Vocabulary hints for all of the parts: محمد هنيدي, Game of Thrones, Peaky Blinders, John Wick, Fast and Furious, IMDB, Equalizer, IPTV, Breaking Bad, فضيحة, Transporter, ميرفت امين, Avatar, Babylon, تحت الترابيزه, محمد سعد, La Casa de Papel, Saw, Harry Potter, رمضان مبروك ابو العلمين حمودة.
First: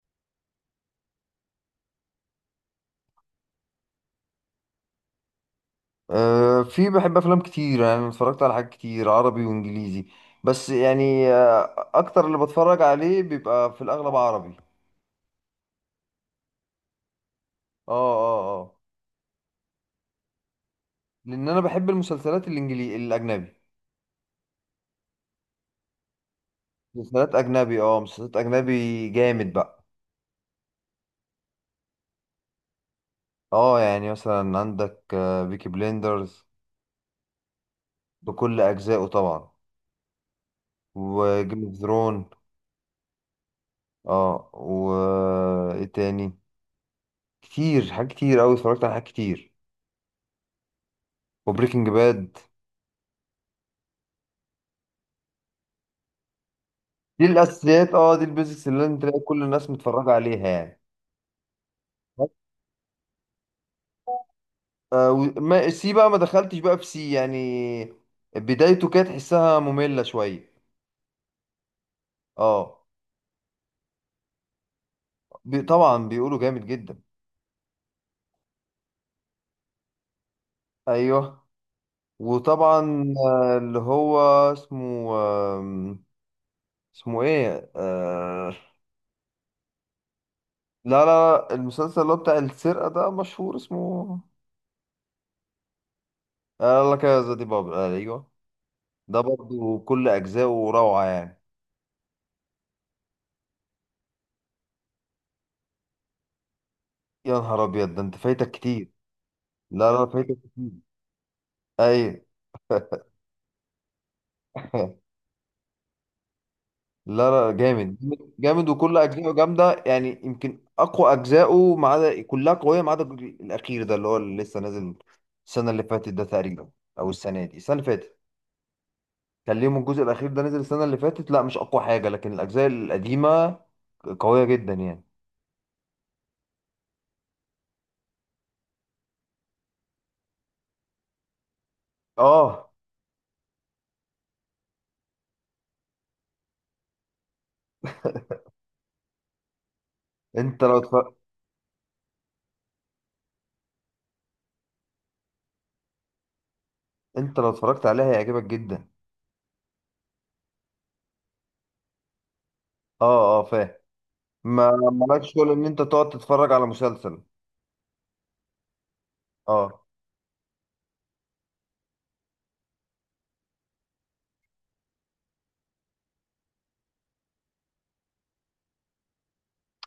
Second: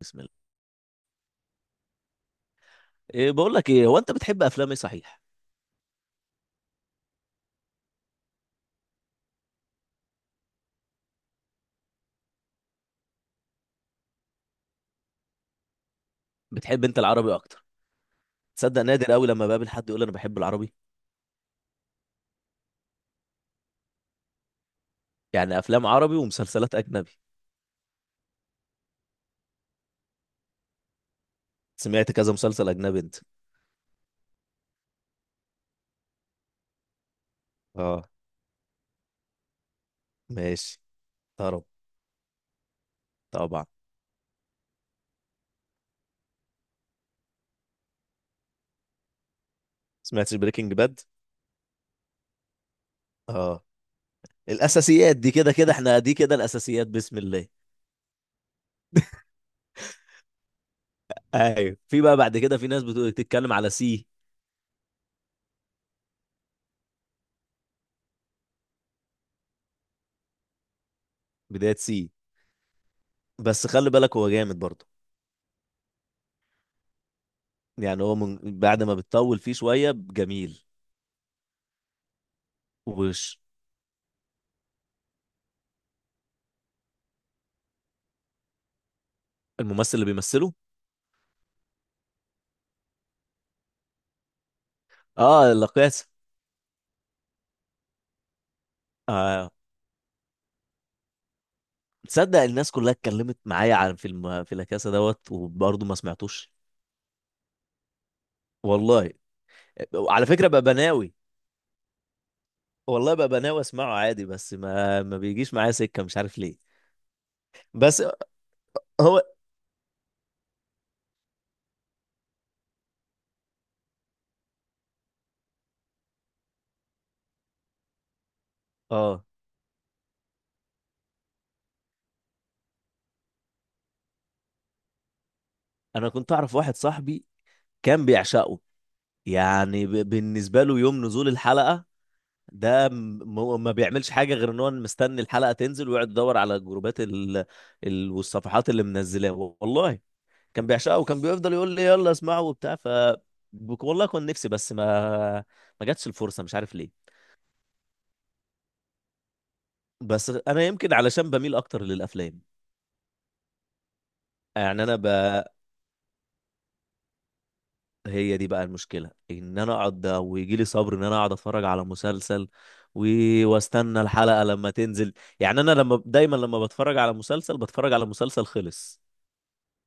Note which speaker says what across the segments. Speaker 1: بسم الله. إيه، بقول لك ايه، هو انت بتحب افلام ايه صحيح؟
Speaker 2: أه، في بحب افلام كتير، يعني اتفرجت على حاجات كتير عربي وانجليزي. بس يعني اكتر اللي بتفرج عليه بيبقى في الاغلب عربي.
Speaker 1: بتحب انت العربي اكتر؟
Speaker 2: اه اه اه.
Speaker 1: تصدق نادر قوي لما بقابل حد يقول انا بحب العربي.
Speaker 2: لان انا بحب المسلسلات الانجليزي الاجنبي.
Speaker 1: يعني افلام عربي ومسلسلات اجنبي؟
Speaker 2: مسلسلات اجنبي، اه مسلسلات اجنبي جامد بقى.
Speaker 1: سمعت كذا مسلسل اجنبي انت؟
Speaker 2: اه يعني مثلا عندك بيكي بليندرز،
Speaker 1: اه،
Speaker 2: بكل اجزائه طبعا،
Speaker 1: ماشي.
Speaker 2: وجيم
Speaker 1: طرب.
Speaker 2: اوف ثرون.
Speaker 1: طبعا.
Speaker 2: اه و ايه تاني؟ كتير، حاجات كتير اوي، اتفرجت على حاجات كتير.
Speaker 1: سمعتش بريكنج باد؟
Speaker 2: وبريكنج باد.
Speaker 1: اه. الاساسيات دي كده كده، احنا دي كده الاساسيات، بسم
Speaker 2: دي
Speaker 1: الله.
Speaker 2: الاساسيات. اه دي البيزكس اللي انت تلاقي كل الناس متفرجه عليها يعني.
Speaker 1: ايوه، في بقى بعد كده في ناس بتقول تتكلم على سي.
Speaker 2: وما سي بقى، ما دخلتش بقى في سي يعني. بدايته كانت تحسها ممله شويه.
Speaker 1: بداية سي؟
Speaker 2: اه،
Speaker 1: بس خلي بالك هو جامد برضه.
Speaker 2: بي طبعا بيقولوا جامد جدا.
Speaker 1: يعني هو من بعد ما بتطول فيه شوية جميل.
Speaker 2: ايوه. وطبعا
Speaker 1: وش؟
Speaker 2: اللي هو اسمه، اسمه ايه،
Speaker 1: الممثل اللي بيمثله؟
Speaker 2: لا لا، المسلسل اللي هو بتاع السرقه ده مشهور، اسمه
Speaker 1: اه. لا.
Speaker 2: لا كذا. دي بابل، آه ايوه، ده
Speaker 1: آه.
Speaker 2: برضو كل اجزائه روعه يعني.
Speaker 1: تصدق الناس كلها اتكلمت معايا عن فيلم في لاكاسا دوت وبرضه ما سمعتوش.
Speaker 2: يا نهار ابيض، ده انت فايتك كتير.
Speaker 1: والله.
Speaker 2: لا لا،
Speaker 1: على
Speaker 2: فايتك
Speaker 1: فكرة بقى
Speaker 2: كتير.
Speaker 1: بناوي.
Speaker 2: ايوه.
Speaker 1: والله بقى بناوي اسمعه عادي، بس ما بيجيش معايا سكة، مش عارف ليه.
Speaker 2: لا لا، جامد
Speaker 1: بس
Speaker 2: جامد جامد، وكل
Speaker 1: هو
Speaker 2: اجزائه جامده يعني. يمكن اقوى اجزائه، ما عدا كلها قويه ما عدا الجزء الاخير ده اللي هو اللي لسه نازل السنه اللي فاتت ده تقريبا، او السنه دي، السنه اللي فاتت.
Speaker 1: اه.
Speaker 2: كان ليهم الجزء الاخير ده نزل السنه اللي فاتت، لا مش اقوى حاجه، لكن الاجزاء القديمه قويه جدا يعني.
Speaker 1: انا كنت اعرف واحد صاحبي. كان بيعشقه. يعني بالنسبة له يوم نزول الحلقة.
Speaker 2: اه.
Speaker 1: ده ما بيعملش حاجة غير ان هو مستني الحلقة تنزل ويقعد يدور على الجروبات والصفحات اللي منزلاها. والله
Speaker 2: انت
Speaker 1: كان
Speaker 2: لو
Speaker 1: بيعشقها
Speaker 2: اتفرج...
Speaker 1: وكان بيفضل يقول لي يلا اسمعه وبتاع والله كان نفسي، بس ما جاتش الفرصة، مش عارف ليه.
Speaker 2: انت لو اتفرجت عليها هيعجبك جدا.
Speaker 1: بس انا يمكن علشان بميل اكتر للافلام.
Speaker 2: اه اه، فاهم. ما
Speaker 1: يعني
Speaker 2: مالكش شغل ان انت تقعد تتفرج على مسلسل.
Speaker 1: هي دي بقى المشكلة ان انا
Speaker 2: اه
Speaker 1: اقعد ويجي لي صبر ان انا اقعد اتفرج على مسلسل و... واستنى الحلقة لما تنزل. يعني انا لما دايما لما بتفرج على مسلسل بتفرج على مسلسل خلص.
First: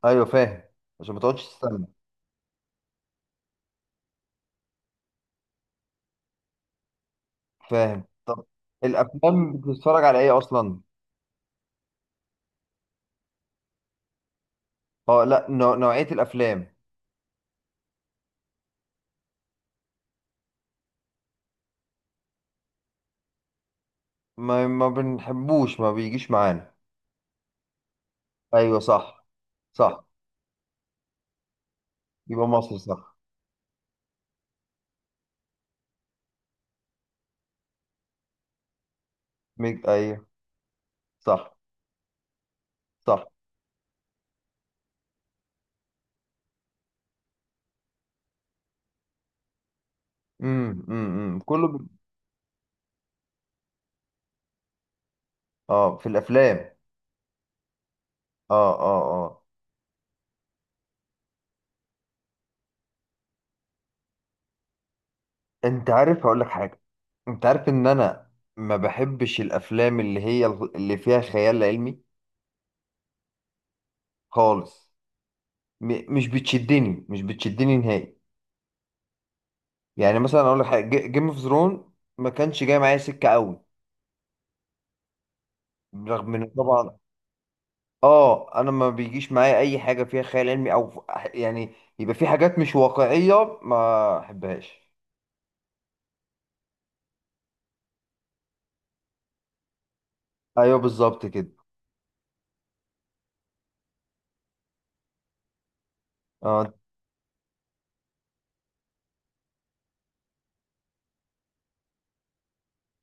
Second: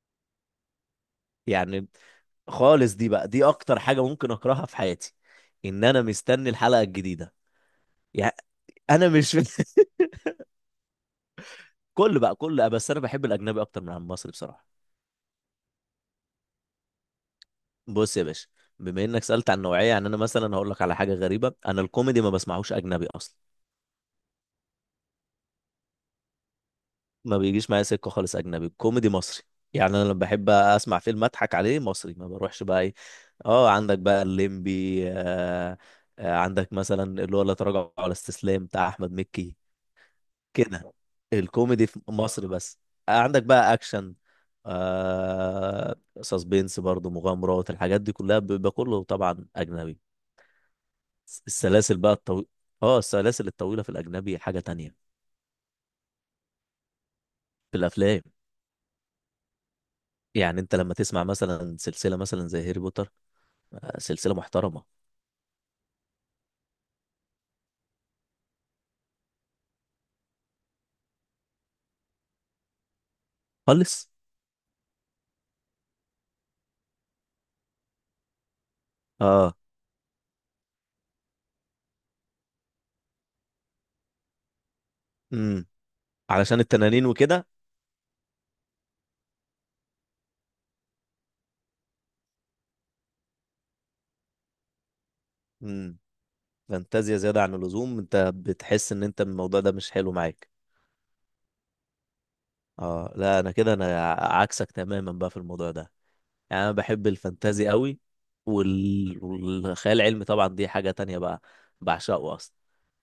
Speaker 2: ايوه فاهم، عشان ما تقعدش تستنى.
Speaker 1: يعني خالص، دي بقى دي اكتر حاجة ممكن اكرهها في حياتي، ان انا مستني الحلقة الجديدة.
Speaker 2: فاهم.
Speaker 1: يعني
Speaker 2: طب
Speaker 1: انا مش
Speaker 2: الافلام بتتفرج على ايه اصلا؟
Speaker 1: كل بقى كل، بس انا بحب الاجنبي اكتر من المصري بصراحه.
Speaker 2: اه لا، نوعية الافلام.
Speaker 1: بص يا باشا، بما انك سالت عن نوعيه، يعني انا مثلا هقول لك على حاجه غريبه، انا الكوميدي ما بسمعوش اجنبي اصلا.
Speaker 2: ما بنحبوش، ما بيجيش معانا.
Speaker 1: ما بيجيش معايا سكه خالص اجنبي،
Speaker 2: ايوه،
Speaker 1: الكوميدي
Speaker 2: صح
Speaker 1: مصري. يعني انا
Speaker 2: صح،
Speaker 1: لما بحب اسمع فيلم اضحك عليه مصري ما
Speaker 2: يبقى
Speaker 1: بروحش
Speaker 2: مصر
Speaker 1: بقى ايه.
Speaker 2: صح.
Speaker 1: اه، عندك بقى الليمبي آه. عندك مثلا اللي هو لا تراجع ولا استسلام بتاع احمد مكي،
Speaker 2: ميج، ايوه،
Speaker 1: كده.
Speaker 2: صح.
Speaker 1: الكوميدي في مصر بس.
Speaker 2: صح.
Speaker 1: عندك بقى اكشن، آه، سسبينس، برضو مغامرات، الحاجات دي كلها بيبقى كله طبعا اجنبي.
Speaker 2: إمم.
Speaker 1: السلاسل بقى الطويلة. اه، السلاسل الطويلة في الاجنبي حاجة تانية.
Speaker 2: اه في الافلام.
Speaker 1: في الافلام.
Speaker 2: اه اه اه.
Speaker 1: يعني انت لما تسمع مثلا سلسلة مثلا زي هاري بوتر، آه سلسلة محترمة.
Speaker 2: انت عارف هقول لك حاجة، انت عارف ان انا ما بحبش الافلام اللي هي اللي فيها خيال علمي
Speaker 1: خالص.
Speaker 2: خالص. مش بتشدني، مش بتشدني نهائي.
Speaker 1: اه.
Speaker 2: يعني مثلا اقول لك حاجه، جيم اوف ثرون ما كانش جاي معايا سكه قوي،
Speaker 1: امم
Speaker 2: رغم ان
Speaker 1: علشان
Speaker 2: طبعا،
Speaker 1: التنانين وكده.
Speaker 2: اه انا ما بيجيش معايا اي حاجه فيها خيال علمي يعني يبقى في حاجات مش واقعيه، ما احبهاش.
Speaker 1: امم فانتازيا زيادة عن اللزوم، انت بتحس ان انت الموضوع ده مش حلو معاك.
Speaker 2: ايوه بالظبط كده.
Speaker 1: اه لا، انا كده انا عكسك تماما بقى في الموضوع ده. يعني انا
Speaker 2: اه،
Speaker 1: بحب الفانتازي قوي والخيال العلمي طبعا دي حاجة تانية بقى، بعشقه اصلا.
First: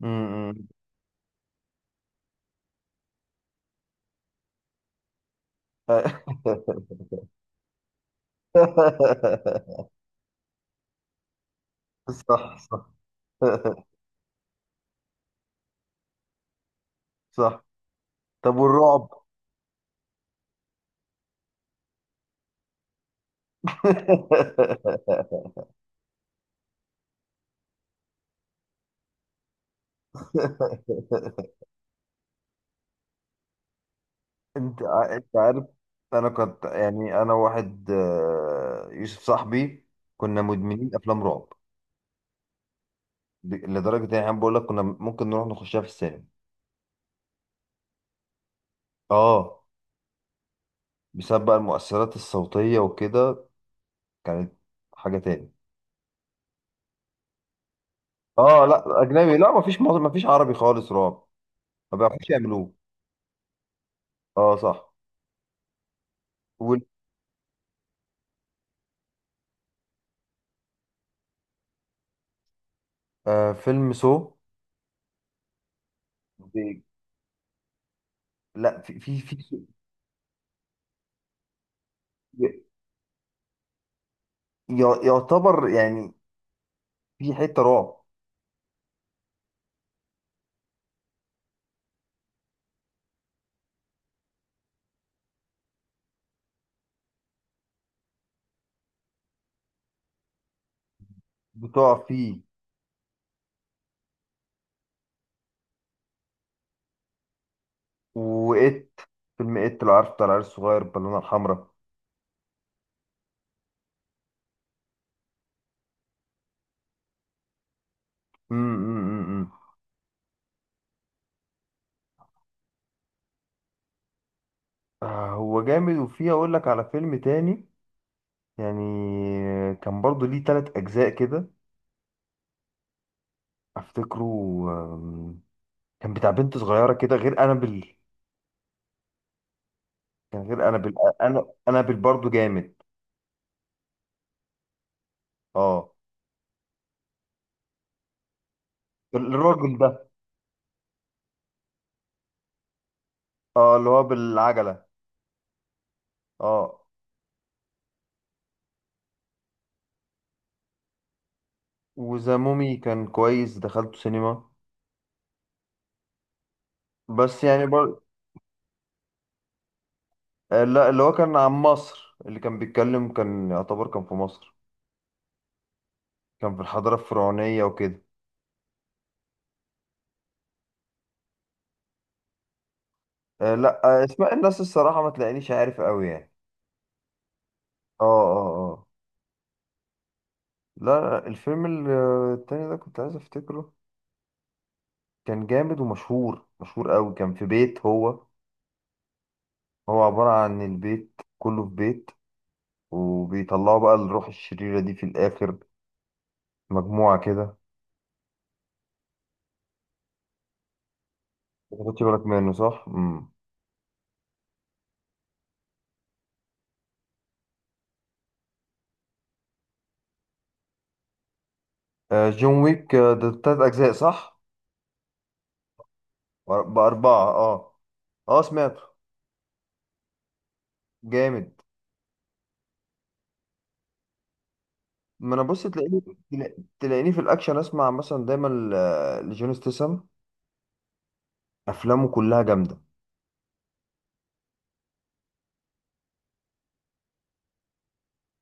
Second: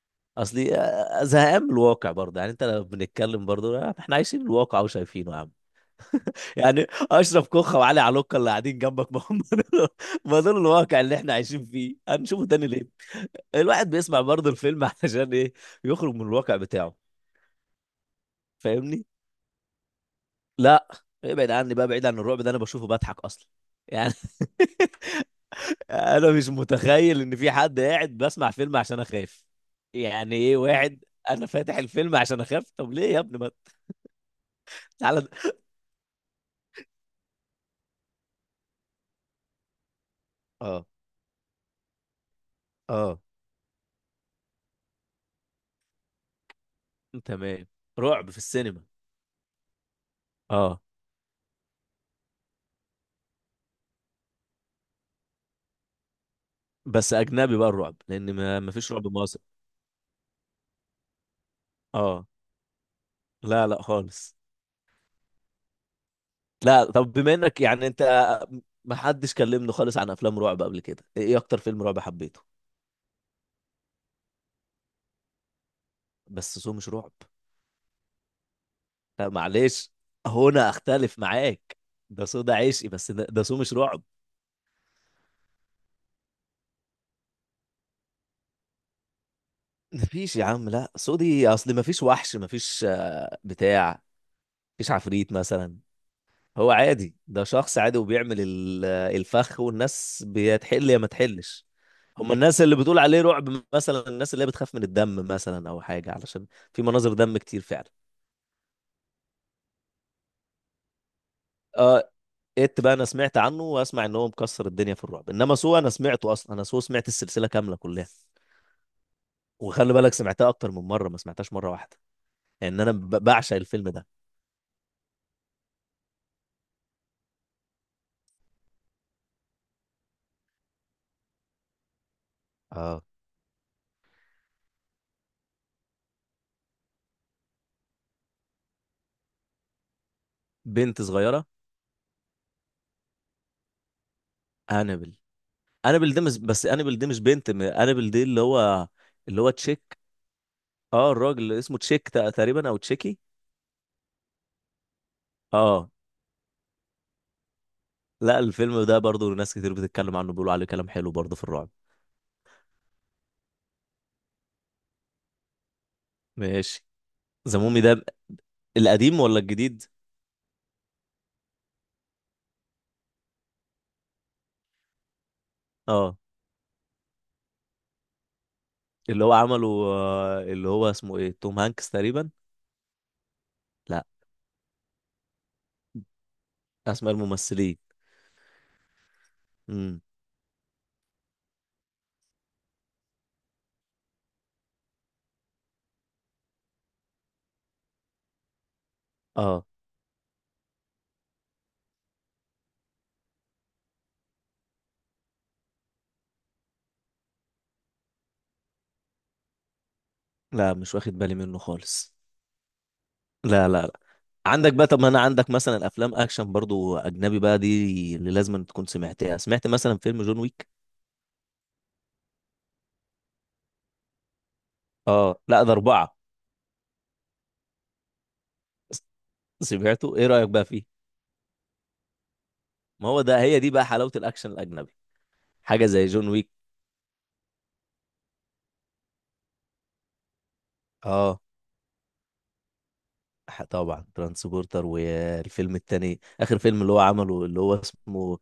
Speaker 2: امم.
Speaker 1: اصلي زهقان من الواقع برضه. يعني انت لو بنتكلم برضه احنا عايشين الواقع وشايفينه يا عم. يعني اشرف كوخه وعلي علوكه اللي قاعدين جنبك، ما هم دول، ما دول الواقع اللي احنا عايشين فيه، هنشوفه
Speaker 2: صح
Speaker 1: تاني
Speaker 2: صح.
Speaker 1: ليه؟ الواحد بيسمع برضه الفيلم علشان ايه؟ يخرج من الواقع بتاعه.
Speaker 2: صح. طب
Speaker 1: فاهمني؟
Speaker 2: والرعب؟
Speaker 1: لا، ابعد عني بقى، بعيد عن الرعب ده انا بشوفه بضحك اصلا. يعني انا مش متخيل ان في حد قاعد بسمع فيلم عشان اخاف. يعني ايه واحد انا فاتح الفيلم عشان اخاف؟ طب ليه يا ابني، ما تعالى.
Speaker 2: انت عارف، انا كنت يعني انا واحد، يوسف صاحبي، كنا
Speaker 1: اه،
Speaker 2: مدمنين افلام رعب.
Speaker 1: اه.
Speaker 2: لدرجه ان احنا بقول لك كنا ممكن نروح نخشها في السينما.
Speaker 1: تمام. رعب في السينما.
Speaker 2: اه،
Speaker 1: اه.
Speaker 2: بسبب بقى المؤثرات الصوتيه وكده، كانت حاجه تاني.
Speaker 1: بس اجنبي بقى الرعب، لان ما
Speaker 2: اه
Speaker 1: ما فيش
Speaker 2: لا
Speaker 1: رعب
Speaker 2: اجنبي،
Speaker 1: مصري.
Speaker 2: لا مفيش عربي خالص رعب، ما
Speaker 1: اه
Speaker 2: بيعرفوش يعملوه.
Speaker 1: لا، لا خالص.
Speaker 2: اه صح. وال-
Speaker 1: لا طب، بما انك يعني انت ما حدش كلمني خالص عن افلام رعب قبل كده، ايه اكتر فيلم رعب حبيته؟
Speaker 2: فيلم سو.
Speaker 1: بس سو
Speaker 2: ب-
Speaker 1: مش رعب.
Speaker 2: لا في في
Speaker 1: لا
Speaker 2: في
Speaker 1: معلش، هنا اختلف معاك. ده سو
Speaker 2: ي-
Speaker 1: ده عشقي، بس ده سو مش رعب.
Speaker 2: يعتبر يعني، في حته رعب
Speaker 1: مفيش يا عم لا، سودي اصل مفيش وحش، مفيش آه، بتاع مفيش عفريت مثلا. هو عادي، ده شخص عادي وبيعمل الفخ، والناس بتحل يا ما تحلش.
Speaker 2: بتقع
Speaker 1: هم
Speaker 2: فيه.
Speaker 1: الناس اللي بتقول عليه رعب مثلا الناس اللي هي بتخاف من الدم مثلا او حاجه، علشان في مناظر دم كتير فعلا.
Speaker 2: وإت، فيلم إت لو عارف، بتاع العيال الصغير بالونة الحمراء.
Speaker 1: اه. ات بقى انا سمعت عنه واسمع ان هو مكسر الدنيا في الرعب، انما سو انا سمعته اصلا. انا سو سمعت السلسله كامله كلها،
Speaker 2: أمم، أمم، أمم، أمم.
Speaker 1: وخلي بالك سمعتها اكتر من مره، ما سمعتهاش مره واحده، لان يعني انا بعشق الفيلم ده.
Speaker 2: آه، هو جامد. وفيه أقول لك على فيلم تاني يعني، كان برضو ليه تلات أجزاء كده،
Speaker 1: اه.
Speaker 2: أفتكره. آم، كان بتاع بنت صغيرة كده، غير أنابل. كان غير أنابل،
Speaker 1: بنت صغيره.
Speaker 2: أنا أنابل برضو جامد.
Speaker 1: انابل.
Speaker 2: أه
Speaker 1: انابل ده مش، بس انابل ده مش بنت انابل ده اللي هو، اللي هو
Speaker 2: الراجل
Speaker 1: تشيك.
Speaker 2: ده.
Speaker 1: اه، الراجل اللي اسمه تشيك تقريبا او تشيكي.
Speaker 2: أه اللي هو بالعجلة.
Speaker 1: اه.
Speaker 2: أه.
Speaker 1: لا، الفيلم ده برضو ناس كتير بتتكلم عنه بيقولوا عليه كلام حلو برضو في الرعب.
Speaker 2: وذا مومي كان كويس، دخلته سينما.
Speaker 1: ماشي.
Speaker 2: بس يعني
Speaker 1: زمومي
Speaker 2: بر...
Speaker 1: ده القديم ولا الجديد؟
Speaker 2: آه، لا اللي هو كان عن مصر، اللي كان بيتكلم كان يعتبر كان في مصر،
Speaker 1: اه،
Speaker 2: كان في الحضارة الفرعونية وكده.
Speaker 1: اللي هو عمله اللي هو اسمه ايه، توم هانكس تقريبا.
Speaker 2: لا،
Speaker 1: لا،
Speaker 2: اسماء الناس، الصراحة ما تلاقينيش عارف قوي يعني.
Speaker 1: اسماء الممثلين.
Speaker 2: اه اه اه.
Speaker 1: امم
Speaker 2: لا لا، التاني ده كنت عايز افتكره، كان جامد ومشهور، مشهور قوي، كان في بيت، هو
Speaker 1: اه
Speaker 2: هو عبارة عن البيت كله في بيت، وبيطلعوا بقى الروح الشريرة دي في الآخر، مجموعة كده.
Speaker 1: لا، مش واخد بالي منه
Speaker 2: ما خدتش
Speaker 1: خالص.
Speaker 2: بالك منه صح؟ مم.
Speaker 1: لا لا لا. عندك بقى، طب ما انا عندك مثلا افلام اكشن برضو اجنبي بقى دي اللي لازم تكون سمعتها. سمعت مثلا فيلم جون ويك؟
Speaker 2: آه جون ويك، ده تلات أجزاء صح؟
Speaker 1: اه لا ده اربعة.
Speaker 2: بأربعة، اه. اه سمعته.
Speaker 1: س- سمعته، ايه رأيك بقى فيه؟
Speaker 2: جامد.
Speaker 1: ما هو ده، هي دي بقى حلاوة الاكشن الاجنبي،
Speaker 2: ما انا بص
Speaker 1: حاجة زي جون ويك.
Speaker 2: تلاقيني في الاكشن، اسمع مثلا دايما لجون ستيسم،
Speaker 1: اه.
Speaker 2: افلامه كلها جامده.
Speaker 1: طبعا ترانسبورتر، والفيلم التاني، اخر فيلم اللي هو عمله اللي هو اسمه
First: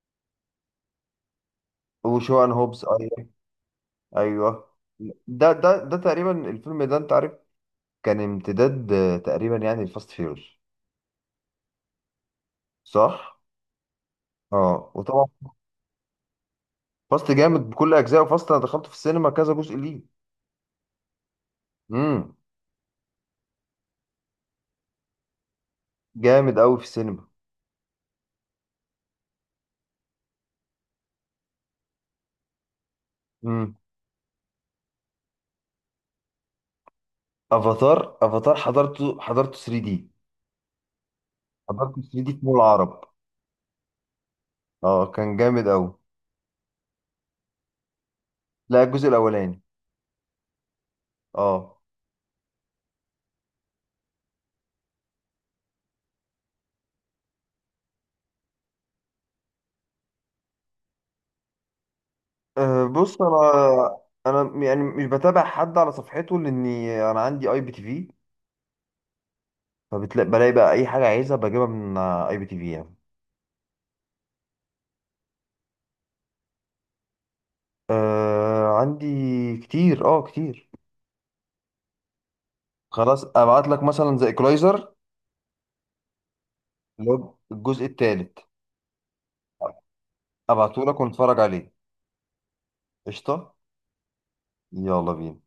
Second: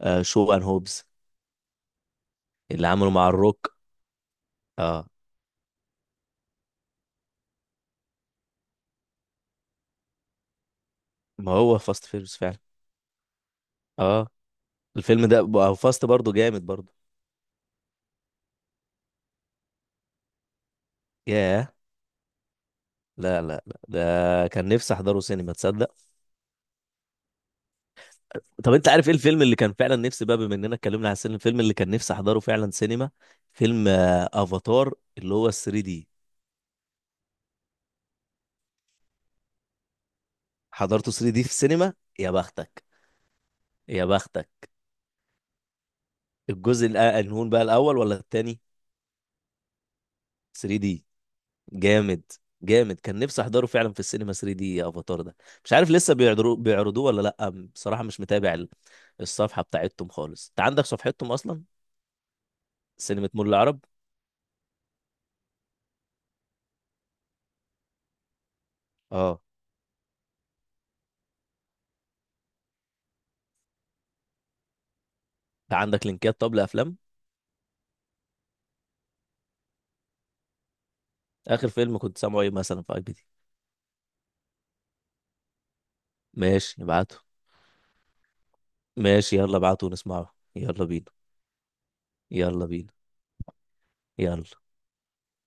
Speaker 1: شو ان هوبز،
Speaker 2: وشوان هوبز،
Speaker 1: اللي عمله
Speaker 2: ايوه.
Speaker 1: مع الروك.
Speaker 2: ايوه.
Speaker 1: اه.
Speaker 2: ده تقريبا الفيلم ده، انت عارف كان امتداد تقريبا يعني الفاست فيروس.
Speaker 1: ما هو فاست فيرس فعلا.
Speaker 2: صح.
Speaker 1: اه.
Speaker 2: اه
Speaker 1: الفيلم
Speaker 2: وطبعا،
Speaker 1: ده فاست برضو جامد برضو.
Speaker 2: فاست جامد بكل اجزائه. فاست انا دخلت في السينما كذا جزء ليه.
Speaker 1: ياه.
Speaker 2: امم.
Speaker 1: لا لا لا، ده كان نفسي احضره سينما تصدق.
Speaker 2: جامد قوي في السينما.
Speaker 1: طب انت عارف ايه الفيلم اللي كان فعلا نفسي بقى، بما اننا اتكلمنا على السينما، الفيلم اللي كان نفسي احضره فعلا سينما؟
Speaker 2: امم.
Speaker 1: فيلم افاتار اللي هو 3 دي.
Speaker 2: افاتار، افاتار حضرته، حضرته 3 دي.
Speaker 1: حضرته 3 دي في السينما،
Speaker 2: حضرته 3
Speaker 1: يا
Speaker 2: دي في مول
Speaker 1: بختك.
Speaker 2: العرب.
Speaker 1: يا بختك.
Speaker 2: اه كان جامد قوي.
Speaker 1: الجزء الأنهون بقى، الاول ولا التاني؟
Speaker 2: لا الجزء الاولاني.
Speaker 1: 3 دي؟
Speaker 2: اه.
Speaker 1: جامد. جامد، كان نفسي احضره فعلا في السينما 3 دي يا افاتار ده. مش عارف لسه بيعرضوه بيعرضوه ولا لا. بصراحة مش متابع الصفحة بتاعتهم خالص، انت عندك صفحتهم اصلا؟
Speaker 2: بص
Speaker 1: سينما مول
Speaker 2: انا،
Speaker 1: العرب.
Speaker 2: انا يعني مش بتابع حد على صفحته، لاني انا عندي اي بي تي في،
Speaker 1: اه.
Speaker 2: فبتلاقي بقى اي حاجه عايزها بجيبها من اي بي تي في يعني.
Speaker 1: انت عندك لينكات طب لافلام؟
Speaker 2: أه عندي كتير، اه كتير.
Speaker 1: اخر فيلم كنت سامعه ايه مثلا في اي بي
Speaker 2: خلاص
Speaker 1: دي؟
Speaker 2: ابعت لك مثلا زي ايكولايزر،
Speaker 1: ماشي
Speaker 2: اللي
Speaker 1: ابعته.
Speaker 2: هو الجزء الثالث.
Speaker 1: ماشي يلا ابعته ونسمعه،
Speaker 2: ابعته
Speaker 1: يلا
Speaker 2: لك
Speaker 1: بينا.
Speaker 2: ونتفرج عليه.
Speaker 1: يلا بينا.
Speaker 2: قشطه.
Speaker 1: يلا.
Speaker 2: يلا بينا.